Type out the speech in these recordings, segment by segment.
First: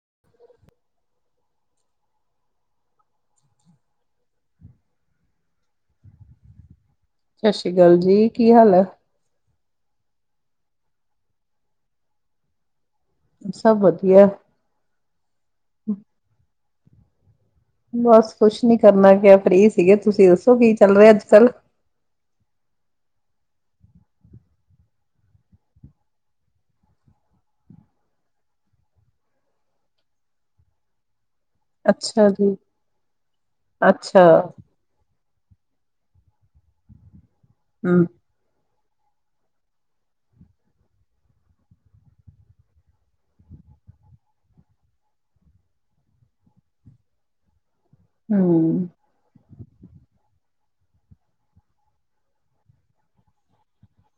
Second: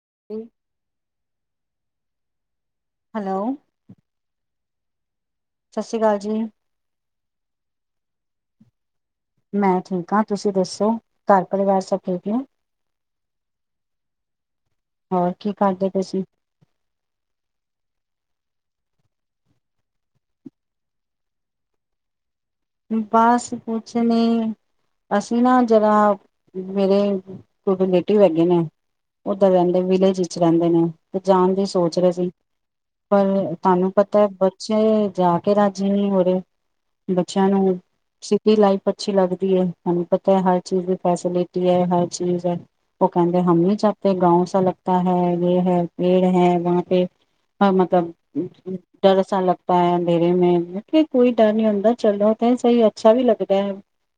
[unintelligible] Hello ਸਤਿ ਸ੍ਰੀ ਅਕਾਲ ਜੀ ਸਤਿ ਸ੍ਰੀ ਅਕਾਲ ਜੀ ਕੀ ਹਾਲ ਆ ਮੈਂ ਠੀਕ ਹਾਂ ਤੁਸੀਂ ਦੱਸੋ ਘਰ ਪਰਿਵਾਰ ਸੇਕ ਹੋ ਸਭ ਵਧੀਆ ਹੋਰ ਕੀ ਕਰਦੇ ਤੁਸੀਂ ਬਸ ਕੁਛ ਨੀ ਕਰਨਾ ਕ ਫ੍ਰਰੀ ਸੀਗੇ ਤੁਸੀਂ ਦੱਸੋ ਕੀ ਚੱਲ ਰਹੇ ਅੱਜ ਕੱਲ ਬਸ ਕੁਛ ਨੀ ਅਸੀਂ ਨਾ ਜਿਹੜਾ ਮੇਰੇ ਰਿਲੇਟਿਵ ਹੈਗੇ ਨੇ ਉਓਦਾਂ ਰਹਿੰਦੇ ਵਿਲੇਜ ਵਿੱਚ ਰਹਿੰਦੇ ਨੇ ਜਾਣ ਦੀ ਸੋਚ ਰਹੇ ਅੱਛਾ ਸੀ ਜੀ ਪਰ ਤੁਹਾਨੂੰ ਅੱਛਾ ਪਤਾ ਬੱਚੇ ਜਾ ਮੇਰਾ ਜਿਵੇਂ ਹੀ ਹੋ ਰਿਹਾ ਬੱਚਿਆਂ ਨੂੰ ਹਮ ਸਿੱਧੀ ਲਾਈਫ ਅੱਛੀ ਲਗਦੀ ਹੈ ਤੁਹਾਨੂੰ ਪਤਾ ਹੈ ਹਰ ਚੀਜ਼ ਦੀ ਫੈਸਿਲਿਟੀ ਹੈ ਹਰ ਚੀਜ਼ ਹੈ ਉਹ ਕਹਿੰਦੇ ਹਮ ਨਹੀਂ ਚਾਹਤੇ ਗਾ ਸ ਲਗਤਾ ਹੈ ਇਹ ਹੈ ਪੇੜ ਹੈ ਵ ਪੇ ਹਾਂ ਮਤਲਬ ਹਮ ਡਰ ਸੇ ਲਗਤਾ ਹੈ ਐ ਮੇਰੇ ਕੋਈ ਡਰ ਨਹੀਂ ਅੰਦਰ ਚੱਲਣਾ ਤਾਂ ਸਹੀ ਅੱਛਾ ਵੀ ਲੱਗਦਾ ਹੈ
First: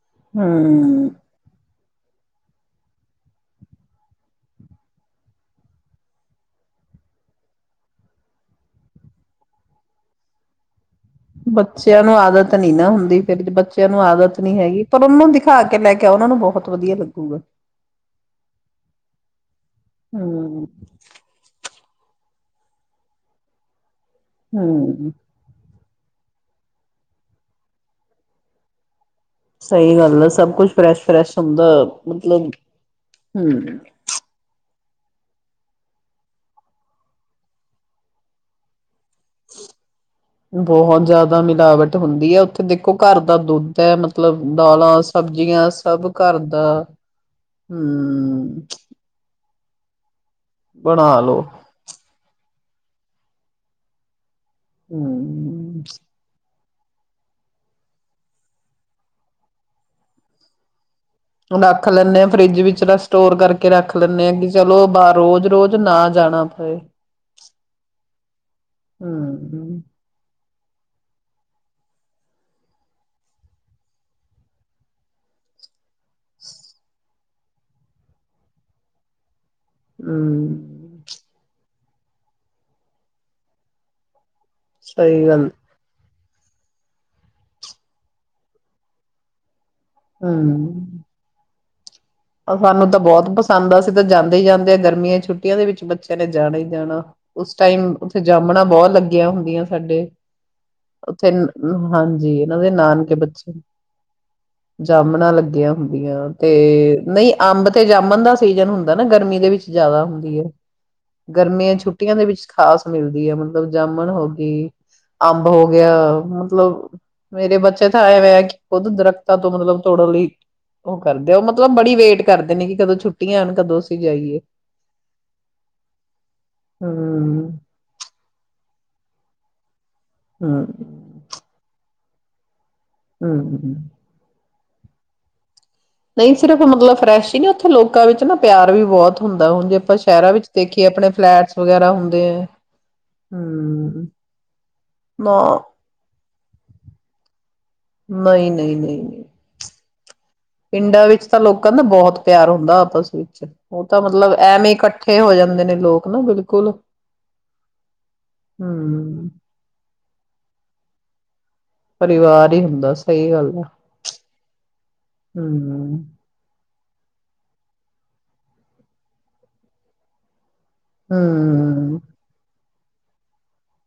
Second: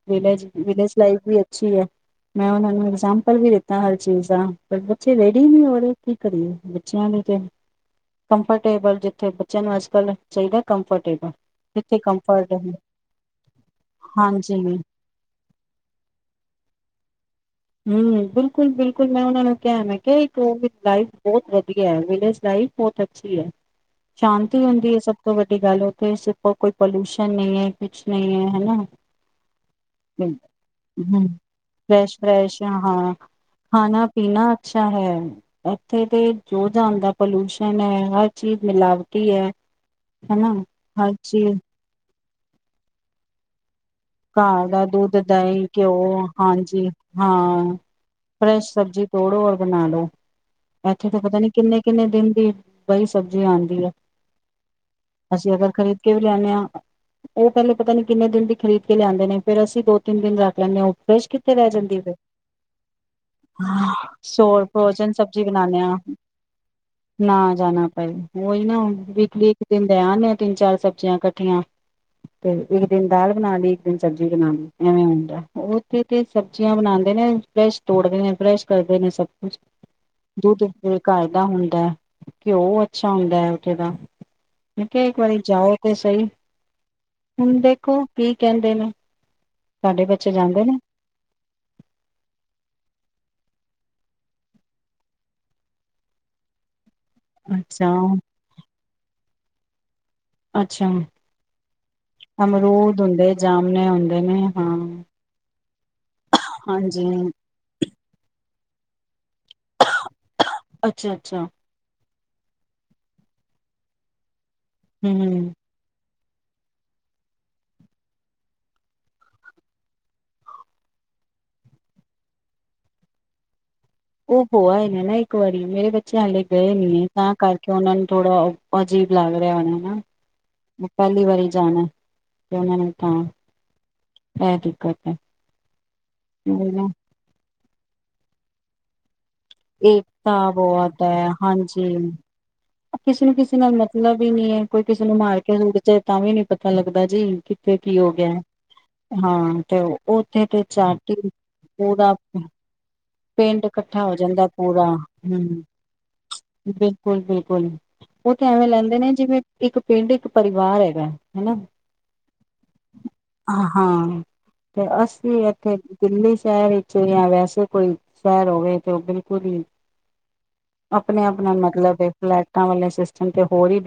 ਵਿਲੇਜ ਵਿਲੇਜ ਹਮ ਲਾਈਫ ਵੀ ਅੱਛੀ ਹੈ ਮੈਂ ਉਹਨਾਂ ਨੂੰ ਐਗਜਾਮਪਲ ਵੀ ਦਿੱਤਾ ਹਰ ਚੀਜ਼ ਦਾ ਪਰ ਬੱਚੇ ਰੇਡੀ ਨੀ ਹੋ ਰ ਕੀ ਕਰੀਏ ਬੱਚਿਆਂ ਨੂੰ ਤੇ ਕੰਫਰਟੇਬਲ ਜਿੱਥੇ ਬੱਚਿਆਂ ਨੂੰ ਅੱਜ ਕੱਲ ਚਾਹੀਦਾ ਕੰਫਰਟ ਜਿੱਥੇ ਬੱਚਿਆਂ ਨੂੰ ਆਦਤ ਹੈ। ਫਿਰ ਬੱਚਿਆਂ ਨੂੰ ਆਦਤ ਹਾਂਜੀ ਨੀ ਹੈਗੀ ਪਰ ਉਹਨਾਂ ਨੂੰ ਦਿਖਾ ਕੇ ਲੈ ਕੇ ਉਹਨਾ ਨੂੰ ਬਹੁਤ ਵਧੀਆ ਲੱ ਚੱਕੂਗਾ ਹਮ ਬਿਲਕੁਲ ਬਿਲਕੁਲ ਮੈਂ ਉਹਨਾਂ ਨੂੰ ਮੈਂ ਕਿਹਾ ਇੱਕ ਹਮ ਲਾਈਫ ਬਹੁਤ ਵਿਲੇਜ ਲਾਈਫ ਬਹੁਤ ਅੱਛੀ ਹੈ ਸ਼ਾਂਤੀ ਹੁੰਦੀ ਹੈ ਹਮ ਸਭ ਤੋਂ ਵੱਡੀ ਗੱਲ ਰ ਕੋਈ ਪੋਲੂਸ਼ਨ ਨਹੀਂ ਹੈ ਕੁਛ ਨਹੀਂ ਹੈ ਹਨ ਨਾ ਸਹੀ ਗੱਲ ਆ ਸਭ ਕੁਛ ਫਰੈਸ਼ ਫਰੈਸ਼ ਹੁੰਦਾ ਫਰੈਸ਼ ਮਤਲਬ ਹਾਂ ਹਮ ਖਾਣਾ ਪੀਣਾ ਅੱਛਾ ਹੈ ਇੱਥੇ ਤੇ ਜੋ ਜਹਾਨ ਦਾ ਪੋਲਊਸ਼ਨ ਹੈ ਹਰ ਚੀਜ਼ ਮਿਲਾਵਟ ਬਹੁਤ ਜਿਆਦਾ ਚੀਜ਼ ਮਿਲਾਵਟ ਹੁੰਦੀ ਹੈ ਉੱਥੇ ਦੇਖੋ ਘਰ ਦਾ ਦੁੱਧ ਹੈ ਮਤਲਬ ਗਾਂ ਦਾ ਦਾਲਾਂ ਦੁੱਧ ਦਹੀਂ ਸਬਜ਼ੀਆਂ ਸਭ ਘਿਓ ਘਰ ਦਾ ਹਾਂਜੀ ਹਾਂ ਹਮ ਫਰੈਸ਼ ਸਬਜ਼ੀ ਤੋੜੋ ਬਣਾ ਲੋ ਇੱਥੇ ਤਾਂ ਬਣਾ ਪਤਾ ਲੋ ਨੀ ਕਿੰਨੇ ਕਿੰਨੇ ਦਿਨ ਦੀ ਬਈ ਸਬਜ਼ੀ ਆਂਦੀ ਏ ਅਸੀਂ ਅਗਰ ਹਮ ਖ਼ਰੀਦ ਕੇ ਵੀ ਲਿਆਨੇ ਆ ਉਹ ਪਹਿਲੇ ਪਤਾ ਨੀ ਕਿੰਨੇ ਦਿਨ ਦੀ ਖਰੀਦ [unintelligible] ਲਿਆਦੇ ਨੇ ਫ਼ਿਰ ਅਸੀਂ ਦੋ ਤਿੰਨ ਦਿਨ ਰੱਖ ਲੈਂਨੇ ਆ ਫਰੈਸ਼ ਕਿੱਥੇ ਰਹਿ ਰੱਖ ਜਾਂਦੀ ਏ ਫੇਰ, ਲੈਂਦੇ ਆ ਫਰਿੱਜ ਵਿੱਚ ਸਟੋਰ ਕਰਕੇ ਰੱਖ ਲੈਂਦੇ ਆ ਕਿ ਹੋਰ ਚਲੋ ਫਰੋਜਨ ਬਾਹਰ ਸਬਜੀ ਰੋਜ਼ ਰੋਜ਼ ਬਨਾਨੇ ਆ, ਨਾ ਜਾਣਾ ਪਏ ਨਾ ਜਾਣਾ ਪਏ, ਉਹੀ ਨਾ ਹੁਨ ਵੀਕਲੀ ਇੱਕ ਹਮ ਦਿਨ ਲੈ ਅ ਤਿੰਨ ਚਾਰ ਸਬਜ਼ੀਆਂ ਇਕੱਠੀਆਂ ਤੇ ਇੱਕ ਦਿਨ ਦਾਲ ਬਣਾ ਲਈ ਕਈ ਸਬਜ਼ੀ ਬਣਾ, ਐਵੇਂ ਹੁੰਦਾ ਉਥੇ ਤੇ ਸਬਜ਼ੀਆਂ ਬਣਾਦੇ ਨੇ ਫਰੈਸ਼ ਤੋੜਦੇ ਨੇ ਫਰੈਸ਼ ਕਰਦੇ ਨੇ ਸ ਦੂਧ ਤੇ ਹਮ ਘਰ ਦਾ ਹੁੰਦਾ ਘਿਓ ਅੱਛਾ ਹੁੰਦਾ ਐ ਉਥੇ ਦਾ ਮੈ ਕਿਹਾ, ਇੱਕ ਸਹੀ ਵਾਰੀ ਗੱਲ ਜਾਓ ਤੇ ਸਹੀ ਹੁਨ ਦੇਖੋ ਕੀ ਕਹਿੰਦੇ ਨੇ ਸਾਡੇ ਬੱਚੇ ਜਾਂਦੇ ਹਮ ਨੇ ਸਾਨੂੰ ਤਾਂ ਬਹੁਤ ਪਸੰਦ, ਅਸੀਂ ਤਾਂ ਜਾਂਦੇ ਈ ਜਾਂਦੇ ਆ ਗਰਮੀਆਂ ਛੁੱਟੀਆਂ ਦੇ ਵਿੱਚ ਬੱਚਿਆਂ ਨੇ ਜਾਣਾ ਈ ਜਾਣਾ। ਉਸ ਅੱਛਾ ਟਾਈਮ ਉੱਥੇ ਜਾਂਮਣਾ ਬਹੁਤ ਲੱਗਿਆ ਹੁੰਨ [unintelligible] ਸਾਡੇ ਅੱਛਾ ਉੱਥੇ, ਹਾਂਜੀ, ਇਹਨਾਂ ਦੇ ਅਮਰੂਦ ਨਾਨਕੇ ਹੁੰਦੇ, ਬੱਚੇ, ਜਾਮਣੇ ਹੁੰਦੇ ਨੇ ਹਾਂ। ਜਾਮਣਾ ਲੱਗੀਆਂ ਹੁੰਦੀਆਂ ਤੇ ਹਾਂਜੀ, ਨਹੀਂ ਅੰਬ ਤੇ ਜਾਮਣ ਦਾ ਸੀਜਨ ਹੁੰਦਾ ਨਾ ਗਰਮੀ ਦੇ ਵਿੱਚ ਜਿਆਦਾ ਹੁੰਦੀ ਐ। ਅੱਛਾ-ਅੱਛਾ, ਗਰਮੀਆਂ ਛੁੱ ਛੁੱਟੀਆਂ ਦੇ ਵਿੱਚ ਖਾਸ ਮਿਲਦੀ ਐ, ਮਤਲਬ ਜਾਮਣ ਹੋ ਗੀ ਅੰਬ ਹੂੰ। ਹੋ ਗਿਆ ਮਤਲਬ ਮੇਰੇ ਬੱਚੇ ਤਾਂ ਐਵੇਂ ਐ ਕਿ ਖੁੱਦ ਦਰਖ਼ਤਾਂ ਤੋਂ ਮਤਲਬ ਤੋੜਨ ਲਈ ਉਹ ਕਰਦੇ ਹੋ ਮਤਲਬ ਬੜੀ ਵੇਟ ਕਰਦੇ ਨੇ ਕਿ ਕਦੋਂ ਛੁੱਟੀਆਂ ਆਨ ਕਦੋਂ ਜਾਈਏ ਉਹ ਹੋ ਆਏ ਨੇ ਨਾ ਇੱਕ ਵਾਰੀ ਮੇਰੇ ਬੱਚੇ ਹਾਲੇ ਗਏ ਨੀਂ ਨੇ ਤਾਂ ਹਮ ਕਰਕੇ ਉਹਨਾਂ ਨੂੰ ਥੋੜਾ ਅਜੀਬ ਲੱਗ ਰਿਹਾ ਹੋਣਾ ਹਮ ਨਾ ਪਹਿਲੀ ਵਾਰੀ ਜਾਣਾ ਉਹਨਾਂ ਨੂੰ ਤਾਂ ਹਮ [unintelligible] [unintelligible] ਨਹੀਂ ਸਿਰਫ ਮਤਲਬ ਫਰੈਸ਼ ਈਂ ਨਾਂ ਇਥੇ ਲੋਕਾਂ ਵਿੱਚ ਨਾ ਪਿਆਰ ਵੀ ਬਹੁਤ ਹੁੰਦਾ ਹੁਣ ਜੇ ਆਪਾਂ ਸ਼ਹਿਰਾਂ ਵਿੱਚ ਏਕਤਾ ਦੇਖੀਏ ਬਹੁਤ ਆਪਣੇ ਐ। ਫਲੈਟਸ ਵਗੈਰਾ ਹਾਂਜੀ, ਹੁੰਦੇ ਹੈ ਕਿਸੇ ਨੂੰ ਕਿਸੇ ਨਾਲ ਹਮ ਮਤਲਬ ਹੀ ਨੀ ਐ ਕੋਈ ਕਿਸੇ ਨੂੰ ਮਾਰ ਨਾ ਕੇ ਸੁੱਟ ਜੇ ਤਾਂ ਵੀ ਨੀ ਪਤਾ ਲੱਗਦਾ ਜੀ ਕਿੱਥੇ ਕੀ ਹੋ ਗਿਆ ਏ। ਨਹੀਂ ਨਹੀਂ ਨਹੀਂ ਨਹੀਂ ਹਾਂ ਤੇ ਉੱਥੇ ਤੇ ਪਿੰਡਾਂ ਚਾਟੀ ਵਿੱਚ ਤਾਂ ਲੋਕਾਂ ਦਾ ਪੂਰਾ ਬਹੁਤ ਪਿਆਰ ਹੁੰਦਾ ਆਪਸ ਵਿੱਚ ਪਿੰਡ ਉਹ ਤਾਂ ਇਕੱਠਾ ਹੋ ਮਤਲਬ ਜਾਂਦਾ ਐਵੇਂ ਪੂਰਾ ਇਕੱਠੇ ਹੋ ਹਂ ਜਾਂਦੇ ਨੇ ਲੋਕ ਨਾ ਬਿਲਕੁਲ ਬਿਲਕੁਲ-ਬਿਲਕੁਲ ਉਹ ਤਾਂ ਐਵੇਂ ਲੈਂਦੇ ਨੇ ਹਮ ਜਿਵੇਂ ਇੱਕ ਪਿੰਡ ਇੱਕ ਪਰਿਵਾਰ ਹੈਗਾ। ਹਨਾ? ਪਰਿਵਾਰ ਹੀ ਹੁੰਦਾ ਸਹੀ ਗੱਲ ਆ ਹਾਂ, ਤੇ ਅਸੀਂ ਇੱਥੇ ਹਮ ਦਿੱਲੀ ਸ਼ਹਿਰ ਇੱਚ [unintelligible] ਵੈਸੇ ਕੋਈ ਸੈ੍ਰ ਹੋਵੇ ਤੇ ਉਹ ਬਿਲਕੁਲ ਈ ਆਪਣੇ ਆਪਣਾ ਮਤਲਬ ਹਮ ਫਲੈਟਾਂ ਵਾਲੇ ਸਿਸਟਮ ਤੇ ਹੋਰ ਈ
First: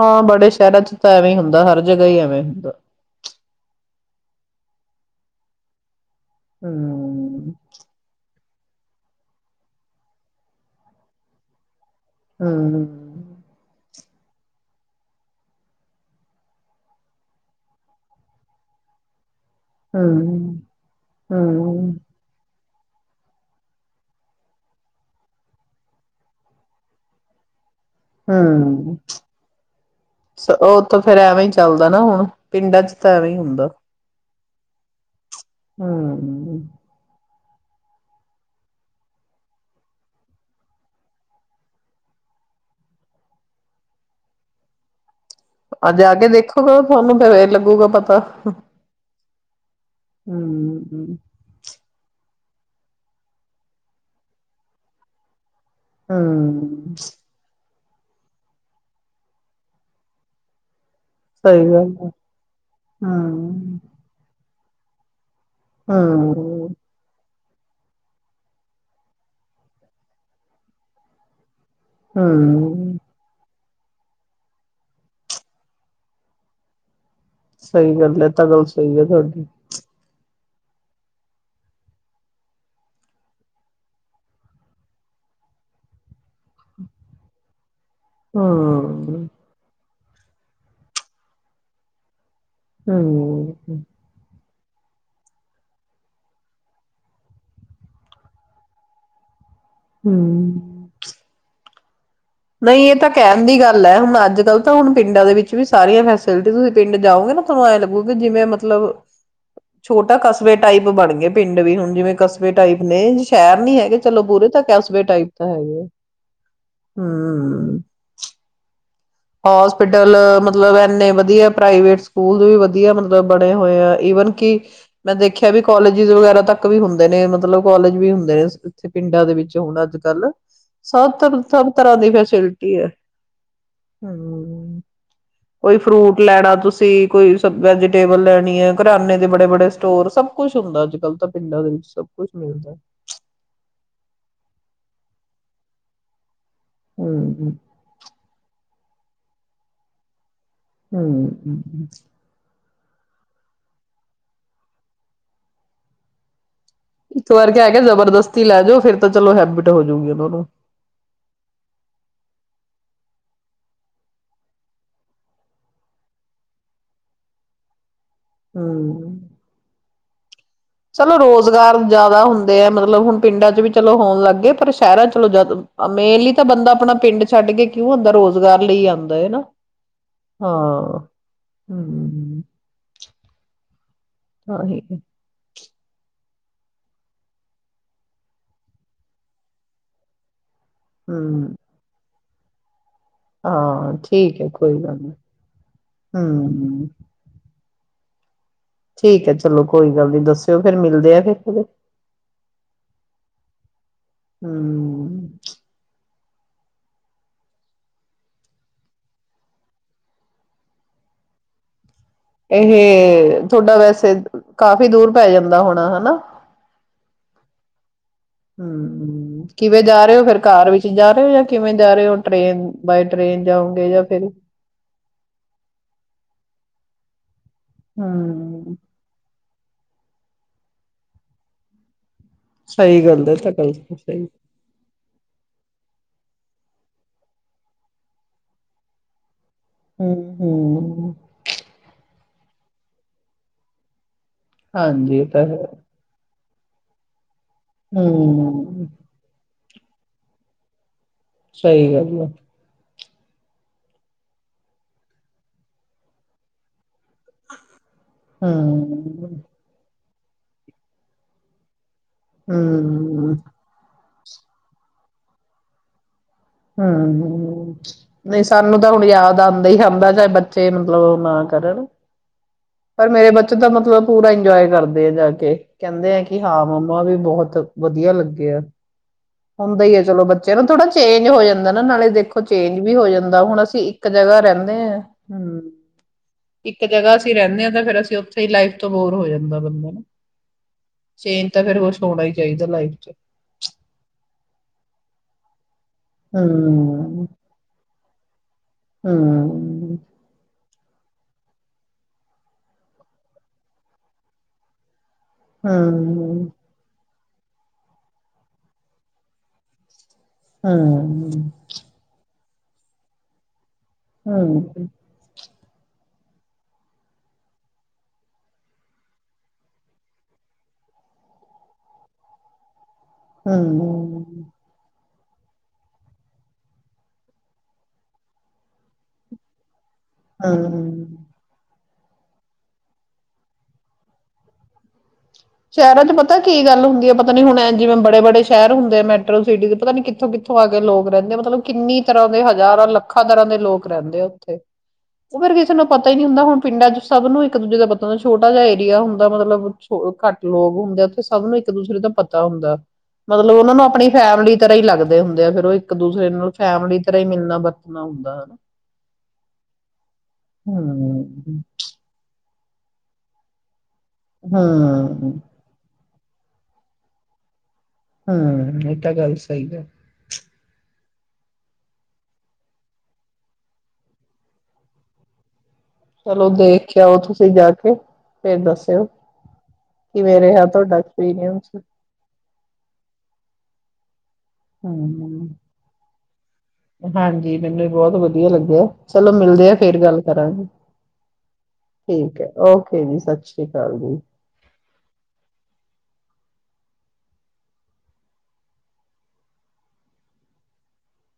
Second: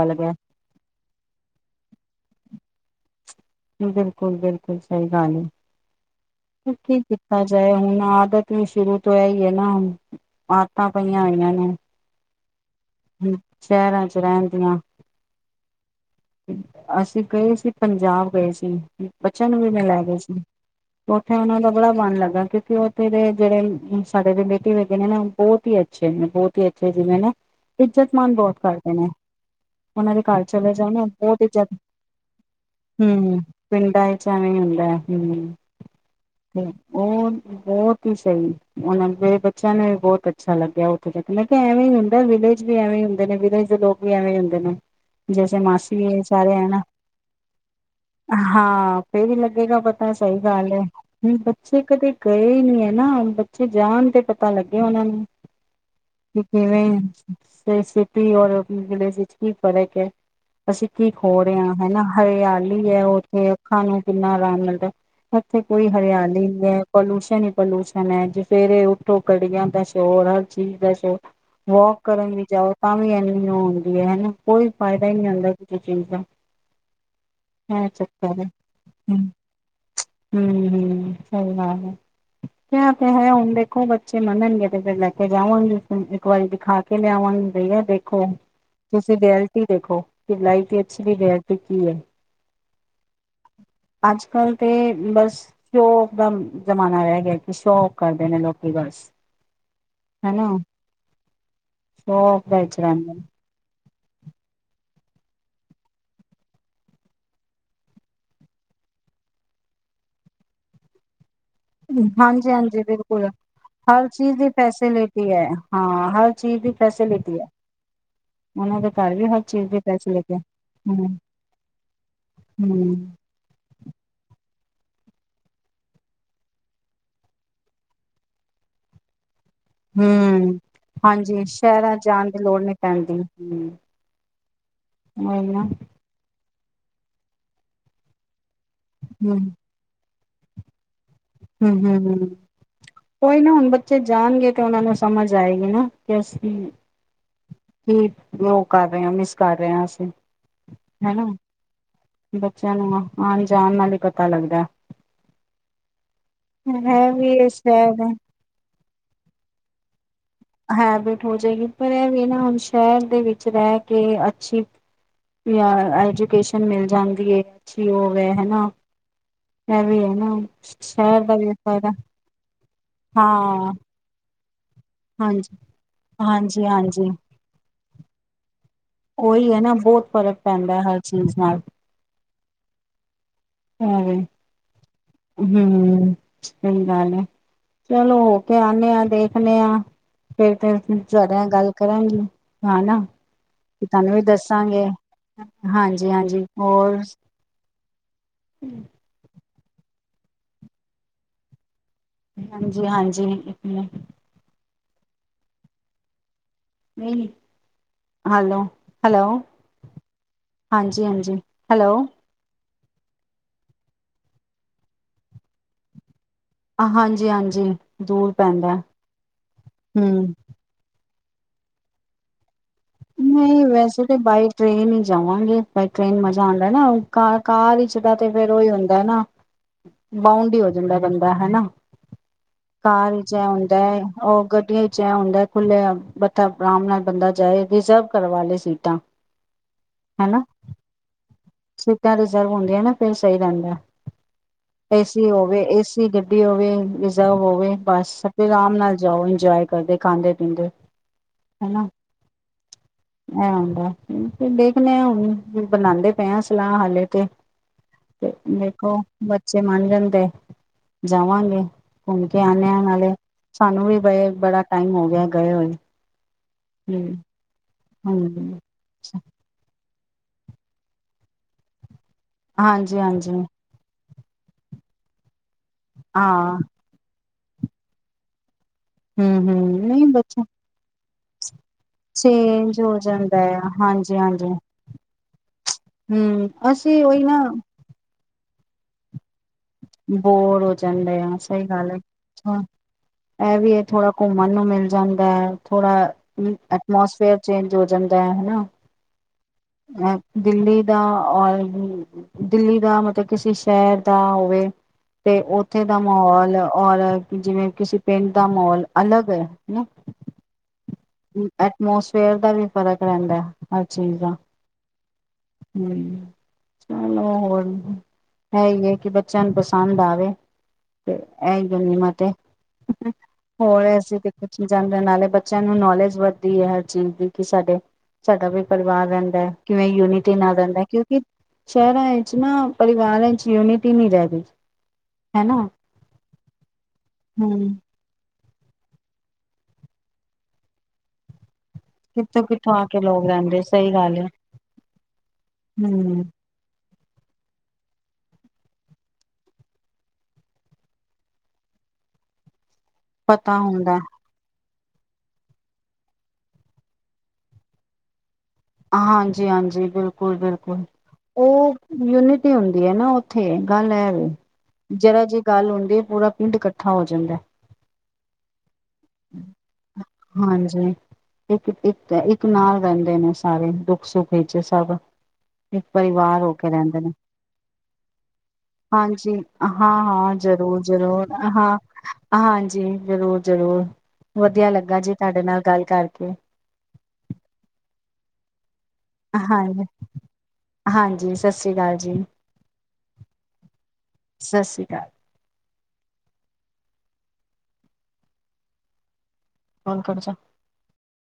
ਹਾਂ ਬੜੇ ਸ਼ਹਿਰਾਂ ਚ ਤਾਂ ਐਵੇਂ ਈ ਹੁੰਦਾ, ਹਰ ਜਗ੍ਹਾ ਈ ਐਵੇਂ ਹੁੰਦਾ। ਬਿਲਕੁਲ ਬਿਲਕੁਲ, ਸਈ ਗੱਲ ਐ। ਹੁਣ ਕੀ ਕੀਤਾ ਹਮ ਜਾਏ, ਹੁਣ ਆਦਤ ਸ਼ੁਰੂ ਤੋਂ ਐ ਈ ਹੈ ਨਾ, ਆਦਤਾਂ ਪਈਆਂ ਹੋਈਆਂ ਨੇ। ਹੂੰ। ਹੂੰ, ਸ਼ਹਿਰਾਂ ਚ ਰਹਿਣ ਦੀਆਂ। ਅਸੀਂ ਗਏ ਸੀ, ਪੰਜਾਬ ਗਏ ਸੀ। ਬੱਚਿਆਂ ਨੂੰ ਵੀ ਮੈਂ ਲੈ ਗਈ ਸੀ। ਹਮ ਉੱਥੇ ਉਹਨਾਂ ਦਾ ਬੜਾ ਹਮ ਮਨ ਲੱਗਾ ਕਿ ਤੇ ਉਥੇ ਦੇ ਜਿਹੜੇ ਸਾਡੇ ਰਿਲੇਟਿਵ ਹੈਗੇ ਨੇ ਨਾ, ਬਹੁਤ ਹੀ ਅੱਛੇ ਨੇ, ਬਹੁਤ ਹੀ ਅੱਛੇ ਜਿਵੇਂ ਨਾ ਇੱਜ਼ਤ-ਮਾਨ ਬਹੁਤ ਕਰਦੇ ਹਮ ਨੇ, ਉਹਨਾਂ ਦੇ ਘਰ ਚਲੇ ਉਹ ਜਾਓ ਨਾ ਤਾਂ ਫੇਰ ਬਹੁਤ ਐਵੇਂ ਈ ਇੱਜਤ ਚੱਲਦਾ ਨਾ ਹੁਣ, ਪਿੰਡਾਂ ਚ ਤਾਂ ਐਵੇਂ ਈ ਹੁੰਦਾ। ਚ ਐਵੇਂ ਈ ਹੁੰਦਾ। ਹੂੰ। ਹਮ ਹ ਉਹ ਬਹੁਤ ਈ ਸਈ। ਉਹਨਾਂ ਮੇਰੇ ਬੱਚਿਆਂ ਨੇ ਵੀ ਬਹੁਤ ਅੱਛਾ ਲੱਗਿਆ ਉੱਥੇ ਜਾ ਕੇ। ਮੈਂ ਕਿਆ ਐਵੇਂ ਈ ਹੁੰਦਾ, ਵਿਲੇਜ ਵੀ ਐਵੇਂ ਈ ਹੁੰਦੇ ਨੇ, ਵਿਲੇਜ ਦੇ ਲੋਕ ਵੀ ਐਵੇਂ ਈ ਹੁੰਦੇ ਨੇ। ਜੈਸੇ ਮਾਸ ਆ ਜਾ ਏ ਕੇ ਸਾਰੇ ਆ ਨਾ। ਦੇਖੋਗਾ ਤੁਹਾਨੂੰ ਫੇਰ ਲੱਗੂਗਾ ਪਤਾ ਹਾਂ ਫੇਰ ਵੀ ਲੱਗੇਗਾ ਪਤਾ, ਸਈ ਗੱਲ ਐ, ਹਮ ਹੁਣ ਬੱਚੇ ਕਦੇ ਗਏ ਨੀ ਏ ਨਾ। ਬੱਚੇ ਜਾਣ ਤੇ ਪਤਾ ਲੱਗਿਆ ਉਹਨਾਂ ਨੂੰ। ਹੂੰ। ਤੇ ਸਿਟੀ ਔਰ ਵਿਲੇਜ ਵਿੱਚ ਕੀ ਫ਼ਰਕ ਐ। ਅਸੀਂ ਕੀ ਖੋ ਸਹੀ ਰਿਆਂ ਗੱਲ ਹਨਾ, ਹੈ ਹਰਿਆਲੀ ਹੈ ਉੱਥੇ, ਹਮ ਅੱਖਾਂ ਨੂੰ ਕਿੰਨਾ ਆਰਾਮ ਮਿਲ [unintelligible] ਇੱਥੇ ਕੋਈ ਹਰਿਆਲੀ ਹਮ ਨੈ, ਪੋਲਊਸ਼ਨ ਐ ਪੋਲਿਊਸ਼ਨ ਐ, ਜਫੇਰੇ ਉੱਠੋ, ਕੜੀਆਂ ਦਾ ਸ਼ੋਰ, ਹਰ ਚੀਜ਼ ਦਾ ਸ਼ੋਰ। ਵੌਕ ਕਰਨ ਲੀ ਜਾਓ, ਤਾਂ ਹਮ ਈ ਐਵੇਂ ਈ ਹੋ ਵੀ ਹਨਾ, ਕੋਈ ਫਾਇਦਾ ਈ ਨੀ ਹੁੰਦਾ ਚੋ ਚਿੰਤਾ ਸਈ ਗੱਲ, ਐ ਤਾਂ ਗੱਲ ਸਈ ਐ ਹੈ। ਤੁਹਾਡੀ। ਹੂੰ ਹੂੰ, ਸਈ ਗੱਲ ਐ। ਕਿਆ ਤੇ ਹੈ, ਹੁਣ ਦੇਖੋ ਬੱਚੇ ਮੰਨਣਗੇ ਤੇ ਫਿਰ ਲੈ ਕੇ ਜਾਵਾਂਗੀ, ਹੁਣ ਇੱਕ ਵਾਰੀ ਦਿਖਾ ਕੇ ਲਿਆਵਾਂਗੀ [unintelligible] ਦੇਖੋ। ਤੁਸੀਂ ਹਮ ਰਿਐਲਟੀ ਦੇਖੋ। ਫਿਰ ਲਾਈਫ ਦੀ ਐਕਚੁਅਲੀ ਰਿਐਲਿਟੀ ਕੀ ਐ। ਹੂੰ। ਤੇ ਬਸ ਸ਼ੋਕ ਦਾ ਜ਼ਮਾਨਾ ਰਹਿ ਗਿਆ, ਕਿ ਸ਼ੌਕ ਕਰਦੇ ਨੇ ਲੋਕੀ ਬਸ। ਹਨਾ ਹਮ। ਸ਼ੋਪ ਦਾ ਵਿੱਚ ਨਹੀਂ ਇਹ ਤਾਂ ਰਹਿੰਦੇ ਕਹਿਣ ਦੀ ਗੱਲ। ਲੈ ਹੁਣ, ਅੱਜ ਕੱਲ ਤਾਂ ਹੁਣ ਪਿੰਡਾਂ ਦੇ ਵਿੱਚ ਵੀ ਸਾਰੀਆਂ ਫੈਸਿਲਿਟੀ ਤੁਸੀਂ ਪਿੰਡ ਜਾਓਗੇ ਨਾ ਤੁਹਾਨੂੰ ਐਂ ਲੱਗੁਰਾ। ਜਿਵੇਂ ਮਤਲਬ ਛੋਟਾ ਕਸਬੇ ਟਾਈਪ ਬਣ ਗਏ। ਪਿੰਡ ਵੀ ਹੁਣ ਨੇ। ਜਿਵੇਂ ਹਾਂਜੀ ਕਸਬੇ ਟਾਈਪ ਹਾਂਜੀ ਨੇ ਬਿਲਕੁਲ ਸ਼ਹਿਰ ਨੀ ਹੈਗੇ ਹਰ ਚਲੋ ਚੀਜ਼ ਬੂਰੇ ਦੀ ਤਾਂ ਕਸਬੇ ਟਾਈਪ ਫੈਸਿਲਿਟੀ ਤਾਂ ਹੈ ਹੈਗੇ ਆ। ਹਾਂ ਹਰ ਚੀਜ਼ ਦੀ ਫੈਸਿਲਿਟੀ ਉਹਨਾਂ ਘਰ ਵੀ ਹਰ ਚੀਜ਼ ਦੀ ਹੋਸਪਿਟਲ ਫੈਸਿਲਿਟੀ ਹੈ ਮਤਲਬ ਹੂੰ ਇਨੇ ਵਧੀਆ ਪ੍ਰਾਈਵੇਟ ਸਕੂਲ ਦੇ ਵੀ ਵਧੀਆ ਹੂੰ। ਮਤਲਬ ਬਣੇ ਹੋਏ ਆ ਈਵਨ ਕਿ ਮੈਂ ਦੇਖਿਆ ਵੀ ਕਾਲਜ ਵਗੈਰਾ ਤੱਕ ਵੀ ਹੁੰਦੇ ਨੇ ਮਤਲਬ ਕਾਲਜ ਵੀ ਹੁੰਦੇ ਨੇ ਇੱਥੇ ਪਿੰਡਾਂ ਦੇ ਵਿੱਚ ਹੁਣ ਅੱਜ ਕੱਲ ਹਮ ਸਭ ਹਾਂਜੀ ਸਭ ਸ਼ਹਿਰਾਂ ਤਰ੍ਹਾਂ ਚ' ਜਾਣ ਦੀ ਲੋੜ ਨਹੀਂ ਫੈਸਿਲਿਟੀ ਹੈ ਪੈਣਦੀ ਹਮ। ਹਮ ਕੋਈ ਫਰੂਟ ਲੈਣਾ ਤੁਸੀਂ। ਤੁਸੀਂ ਕੋਈ ਸਬ ਵੈਜੀਟੇਬਲ ਲੈਣੀ ਹੈ। ਕਰਿਆਨੇ ਦੇ ਬੜੇ ਬੜੇ ਸਟੋਰ ਸਭ ਕੁਛ ਕੁਛ ਹੁੰਦਾ ਅੱਜ ਕੱਲ ਤਾ ਹਮ, ਹਮ, ਹਮ ਕੋਈ ਨਾ ਹੁਣ ਬੱਚੇ ਜਾਣਗੇ ਤੇ ਉਹਨਾਂ ਨੂੰ! ਸਮਝ ਆਏਗੀ ਨਾ। ਹਮ ਹਮ ਠੀਕ ਲੋਕ। ਕਰ ਰਹੇ ਹਾਂ ਮਿਸ ਕਰ ਰਹੇ ਹਾਂ। ਅਸੀਂ ਹਨਾ ਹਮ ਹਮ ਬੱਚਿਆਂ ਨੂੰ ਆਣ- ਜਾਣ ਨਾਲ ਹੀ ਪਤਾ ਲੱਗਦਾ। ਹੈ ਇੱਕ ਵੀ ਵਾਰ ਇਸ ਕਿਹਾ, ਕੇ ਸ਼ਹਿਰ ਜਬਰਦਸਤੀ ਲੈ ਜਾਓ! ਫਿਰ ਚਲੋ ਹੈਬਿਟ ਹੋਜੂਗੀ ਉਹਨਾਂ ਨੂੰ। ਹੈਬਿਟ ਹੋ ਜਾਏਗੀ। ਪਰ ਇਹ ਵੀ ਨਾ ਹੁਣ ਸ਼ਹਿਰ ਦੇ ਵਿੱਚ ਰਹਿ ਕੇ ਅੱਛੀ ਐਜੂਕੇਸ਼ਨ ਮਿਲ ਜਾਂਦੀ ਹੈ ਅੱਛੀ ਉਹ, ਹੈ ਨਾ ਹਮ ਇਵੇਂ ਵੀ ਅਅ ਹਾਂ। ਚਲੋ, ਰੁਜ਼ਗਾਰ ਜਿਆਦਾ ਹੁੰਦੇ ਹੈ। ਮਤਲਬ ਹੁਣ ਪਿੰਡਾਂ ਚ ਵੀ ਹਾਂ ਚਲੋ ਹੋਣ ਲੱਗ ਗਏ। ਪਰ ਸ਼ਹਿਰਾਂ ਚਲੋ ਹਾਂਜੀ ਮੇਨਲੀ ਤਾਂ ਬੰਦਾ ਆਪਣਾ ਹਾਂਜੀ-ਹਾਂਜੀ ਪਿੰਡ ਛੱਡ ਕੇ ਕਿਉਂ ਆਂਦਾ ਰੁਜ਼ਗਾਰ ਲਈ ਆਉਂਦਾ ਹਾਂ ਉਹੀ ਹੈ ਨਾ ਬਹੁਤ ਫ਼ਰਕ ਪੈਂਦਾ ਹਰ ਚੀਜ਼ ਨਾਲ ਹਮ [unintelligible] ਹਾਂ ਤਾਂਹੀ ਹਮ ਸਹੀ ਗੱਲ ਹੈ ਚਲੋ ਹੋ ਕੇ ਆਦੇ ਆਾਂ ਦੇਖਦੇ ਹਾਂ ਫੇਰ ਤੇ ਤੁਡਿਆਂ ਨਾਲ ਹਮ ਗੱਲ ਕਰਾਂਗੇ ਹਾਂ ਨਾ ਤੇ ਹਾਂ ਤੁਹਾਨੂੰ ਵੀ ਠੀਕ ਹੈ ਕੋਈ ਦੱਸਾਂਗੇ ਗੱਲ ਨੀ ਹਾਂਜੀ ਹਾਂਜੀ ਹਮ ਹੋਰ ਠੀਕ ਹੈ ਜੀ ਚਲੋ ਕੋਈ ਗੱਲ ਹਾਂਜੀ ਹਾਂਜੀ ਇੱਕ ਹਮ [unintelligible] ਹੈਲੋ ਹੈਲੋ ਹਾਂਜੀ ਹਾਂਜੀ ਹੈਲੋ ਇਹ ਹਮ ਹਾਂਜੀ-ਹਾਂਜੀ ਦੂਰ ਪੈਂਦਾ ਕਿਵੇਂ ਜਾ ਹੂੰ ਰਹੇ ਹੋ ਫੇਰ ਕਾਰ ਵਿੱਚ ਜਾ ਰ ਹੇ ਹੋ ਜਾਂ [unintelligible] ਕਿਵੇਂ ਜਾ ਰਹੇ ਹੋ ਟ੍ਰੇਨ ਬਾਏ ਟ੍ਰੇਨ ਨਹੀਂ ਜਾਓਗੇ ਵੈਸੇ ਜਾਂ ਤਾਂ ਫਿਰ ਬਾਈ ਟ੍ਰੇਨ ਹੀ ਜਾਵਾਂਗੇ ਬਾਈ ਟ੍ਰੇਨ ਮਜ਼ਾ ਆਉਂਦਾ ਨਾ ਉਹ ਘ [unintelligible] ਕਾਰ ਵਿਚ ਦਾ ਤੇ ਫੇਰ ਓਹੀ ਹੂੰ, ਹੁੰਦਾ ਐ ਨਾ ਬਾਂਡ ਹੀ ਹੋ ਜਾਂਦਾ ਬੰਦਾ ਹਨਾ [inaudible] ਸਹੀ ਕਾਰ ਗੱਲ ਵਿਚ ਹੈ ਐਹ ਤੁਹਾਡੀ ਹੁੰਦਾ ਸਹੀ ਉਹ ਗੱਡੀਆਂ ਚ ਐ ਹੁੰਦਾ ਖੁੱਲੇ ਬ ਆਰਾਮ ਨਾਲ ਬੰਦਾ ਜਾਏ [unintelligible] ਰਿਜ਼ਰਵ ਕਰਵਾ ਲ ਸੀਟਾਂ ਹਮ ਹਨਾ ਹਮ ਸੀਟਾਂ ਰਿਜ਼ਰਵ ਹੁੰਦੀਆਂ ਨਾ ਫਿਰ ਸਹੀ ਰਹਿੰਦਾ ਐ ਹਾਂਜੀ ਇਹ ਏਸੀ ਤਾਂ ਹੈ ਹੋਵੇ ਏਸੀ ਹੋਵੇ ਇਹ ਜਾਓ [unintelligible] ਹੋਵੇ ਬਸ ਸ ਆਰਾਮ ਹੂੰ, ਨਾਲ ਜਾਓ ਇੰਜੋਏ ਕ ਕਰਦੇ ਖਾਂਦੇ ਪੀਂਦੇ ਸਹੀ ਐ ਆਂਦਾ ਦੇਖਣੇ ਆ ਹੁਣ ਬਣਾਉਦੇ ਪਏ ਆ ਸਲਾਹ ਹਾਲੇ ਤੇ ਤੇ ਵੇਖੋ ਹੂੰ, ਬੱਚੇ ਮੰਨ ਜਾਂਦੇ ਜਾਵਾਂਗੇ ਘੁੰਮ ਕੇ ਆਉਂਨਿਆ ਨਾਲੇ ਹੂੰ, ਸਾਨੂੰ ਵੀ ਬਏ ਬੜਾ ਹਮ ਹਮ ਹਮ ਨਹੀਂ ਹਾਂਜੀ, ਸਾਨੂੰ ਤਾਂ ਹੁਣ ਯਾਦ ਆਂਦਾ ਹੀ ਆਂਦਾ ੇ [unintelligible] ਬੱਚੇ ਮਤਲਬ ਨਾ ਕਰਨ ਪਰ ਮੇਰੇ ਹਾਂਜੀ-ਹਾਂਜੀ ਬੱਚੇ ਦਾ ਮਤਲਬ ਪੂਰਾ ਇੰਜੋਏ ਕਰਦੇ ਆ ਜਾ ਕੇ ਕਹਿੰਦੇ ਆ ਕਿ ਹਾਂ ਮੰਮਾ ਵੀ ਬਹੁਤ ਵਧੀਆ ਲੱਗੇ ਆ ਹੂੰ-ਹੂੰ ਹੁੰਦਾ ਈ ਐ ਨਈ ਚਲੋ ਬੱਚਾ ਬੱਚੇ ਨੂੰ ਥੋੜਾ ਜ ਚੇਂਜ ਹੋ ਜਂਦ ਨਾ-ਨਾ ਨਾਲੇ ਦੇਖੋ ਚੇਂਜ ਵੀ ਹੋ ਜਾਂਦਾ ਹੁਨ ਅਸੀਂ ਇੱਕ ਜਗ੍ਹਾਂ ਰੈਂਦੇ ਆਂ ਹੰ, ਹੂੰ ਇੱਕ ਅਸੀਂ ਜਗ੍ਹਾਂ ਉਹੀ ਸ ਨਾ ਰੈਂਨੇ ਆਂ ਤਾਂ ਫੇਰ ਅਸੀ ਔਥ ਫੇਰ ਲਾਈਫ ਤੋਂ ਬੋਰ ਹੋ ਜਾਂਦ ਬੋਰ ਹੋ ਜਾਂਦੇ ਆਂ ਸਈ ਤਾਂ ਫਿਰ ਗੱਲ ਕੁਛ ਹੋਣਾ ਹੀ ਐ ਚਾਹੀਦਾ ਲਾਈਫ 'ਚ ਐ ਵੀ ਏ ਥੋੜਾ ਘੁੰਮਨ ਨੂੰ ਮਿਲ ਜਾਂਦੈ। ਥੋੜਾ ਐਟਮੋਸਫੇਅਰ ਚੇਂਜ ਹੋ ਜਾਂਦਾ ਐ ਹਨਾ। ਹੰ ਦਿੱਲੀ ਦਾ ਔਰ ਦਿੱਲੀ ਦਾ ਮਤਲਬ ਕਿਸੇ ਸ਼ਹਿਰ ਦਾ ਔ [unintelligible] ਤੇ ਔਥੇ ਦਾ ਹਮ ਮਾਹੌਲ ਔਰ ਜਿਵੇਂ ਕਿਸੀ ਪਿੰਡ ਦਾ ਮੌਲ ਅਲੱਗ ਏ ਹੇਨਾ ਹਮ ਐਟਮੋਸਫੇਅਰ ਦਾ ਵੀ ਫ਼ਰਕ ਰੈਂਦੈ [unintelligible] ਹਮ ਹੰ ਚਲੋ ਹੋਰ ਹੈ ਈ ਹੈ ਕਿ ਬੱਚਿਆਂ ਨੂੰ ਪਸੰਦ ਆਵੇ ਤੇ ਏ ਈ [unintelligible] ਹੋਰ ਅਸੀਂ ਹਮ ਤੇ ਜਾਂਦੇ ਹਾਂ ਨਾਲੇ ਬੱਚਿਆਂ ਨੂੰ ਨੌਲੇਜ ਵੱਧਦੀ ਏ ਹਰ ਚੀਜ਼ ਦੀ ਕਿ ਸਾਡੇ ਸਾਡਾ ਵੀ ਪਰਿਵਾਰ ਰੈਂਦੈ ਕਿਵੇਂ ਦੇ ਨਾਲ ਰੈਂਦਾ ਹਮ ਕਿਉਂਕੀ ਸ਼ਹਿਰਾਂ ਇਚ ਨਾ ਪਰਿਵਾਰਾਂ ਇਚ ਯੂਨਿਟੀ ਨੀਂ ਰੈ ਗਈ। ਹਨਾ ਸ਼ਹਿਰਾਂ ਚ ਪਤਾ ਕੀ ਗੱਲ ਹੁੰਦੀ ਐ ਪਤਾ ਨੀ ਹੁਣ ਐਂ ਹੂੰ ਜਿਵੇਂ ਬੜੇ-ਬੜੇ ਸ਼ਹਿਰ ਹੁੰਦੇ ਆ ਮੈਟਰੋ ਸਿਟੀ ਚ ਪਤਾ ਨੀ ਕਿੱਥੋਂ-ਕਿੱਥੋਂ ਆ ਕੇ ਲੋਕ ਰੈਂਦੇ ਆ। ਮਤਲਬ ਕਿੰਨੀ ਤਰ੍ਹਾਂ ਦੇ ਕਿੱਥੋਂ ਕਿੱਥੋਂ ਆ ਕੇ ਹਜ਼ਾਰਾਂ-ਲੱਖਾਂ ਲੋਕ ਤਰ੍ਹਾਂ ਦੇ ਰਹਿੰਦੇ ਲੋਕ ਸਹੀ ਗੱਲ ਰੈਂਦੇ ਆ ਹੈ ਔਥੇ ਉਹ ਫੇਰ ਕਿਸੇ ਨੂੰ ਪਤਾ ਈ ਹੂੰ ਨੀ ਹੁੰਦਾ ਹੁਨ ਪਿੰਡਾਂ ਚ ਸ ਸਭ ਨੂੰ ਇੱਕ ਦੂਜੇ ਦਾ ਪਤਾ ਹੁੰਦਾ ਛੋਟਾ ਜਿਆ ਏਰੀਆ ਹੁੰਦਾ ਮਤਲਬ ਛੌ ਘੱਟ ਲੋਕ ਹੁੰਦੇ ਔਥੇ ਸਭ ਨੂੰ ਇੱਕ ਦੂਸਰੇ ਦਾ ਪਤਾ ਹੁੰਦਾ ਮਤਲਬ ਪਤਾ ਔਨਾਂ ਨੂੰ ਹੁੰਦਾ ਆਪਣੀ ਫੈਮਲੀ ਤਰ੍ਹਾਂ ਈ ਲੱਗਦੇ ਹੁੰਦੇ ਆ ਫੇਰ ਔਹ ਇੱਕ ਦੂਸਰੇ ਨਾਲ ਫੈਮਲੀ ਦੀ ਤਰ੍ਹਾਂ ਈ ਮਿਲਨਾ ਵਰਤਨਾ ਹੁੰਦਾ, ਹਨਾ। ਹਾਂਜੀ-ਹਾਂਜੀ ਬਿਲਕੁ ਹੰ ਪਚ ਯੂਨਿਟੀ ਹੁੰਦੀ ਐ ਨਾ ਔਥੇ ਗੱਲ ਏ ਜਾਰ ਹਮ ਜੀ ਗੱਲ ਹੁੰਦੀ ਏ ਪੂਰਾ ਪਿੰਡ ਕੱਠਾ ਹੋ ਜਾਂਦੈ ਹੰ ਏ ਤਾਂ ਗੱਲ ਸਈ ਆ ਹਾਂਜੀ ਇੱਕ ਇੱਕ ਇੱਕ ਨਾਲ ਰਹਿੰਦੇ ਨੇ ਸਾਰੇ ਦੁੱਖ ਸੁੱਖ ਵਿਚ ਸਭ ਇੱਕ ਪਰਿਵਾਰ ਚਲੋ ਹੋ ਕੇ ਦੇਖ ਰਹਿੰਦੇ ਨੇ ਆਓ ਤੁਸੀਂ ਜਾ ਕੇ ਫੇਰ ਦੱਸਿਓ ਹਾਂਜੀ ਹਾਂ ਹਾਂ ਕਿਵੇਂ ਰਿਹਾ ਜ਼ਰੂਰ ਤੁਹਾਡਾ ਜ਼ਰੂਰ ਐਕਸਪੀਰੀਅੰਸ ਹਾਂ ਹਾਂਜੀ ਜ਼ਰੂਰ ਜ਼ਰੂਰ ਵਧੀਆ ਲੱਗਾ ਜੀ ਤੁਹਾਡੇ ਹਮ ਨਾਲ ਗੱਲ ਕਰਕੇ ਹਾਂਜੀ ਮੈਨੂੰ ਵੀ ਬਹੁਤ ਵਧੀਆ ਲੱਗ ਆ ਚਲੋ ਮਿਲਦੇ ਆ ਹਾਂਜੀ ਫੇਰ ਗੱਲ ਕਰਾਂਗੇ ਹਾਂਜੀ ਸਤਿ ਸ੍ਰੀ ਅਕਾਲ ਜੀ ਠੀਕ ਹੈ ਓਕੇ ਜੀ ਸਤਿ ਸ੍ਰੀ ਅਕਾਲ ਜੀ ਸਤਿ ਸ੍ਰੀ ਅਕਾਲ ਹਨ ਕਰ ਚ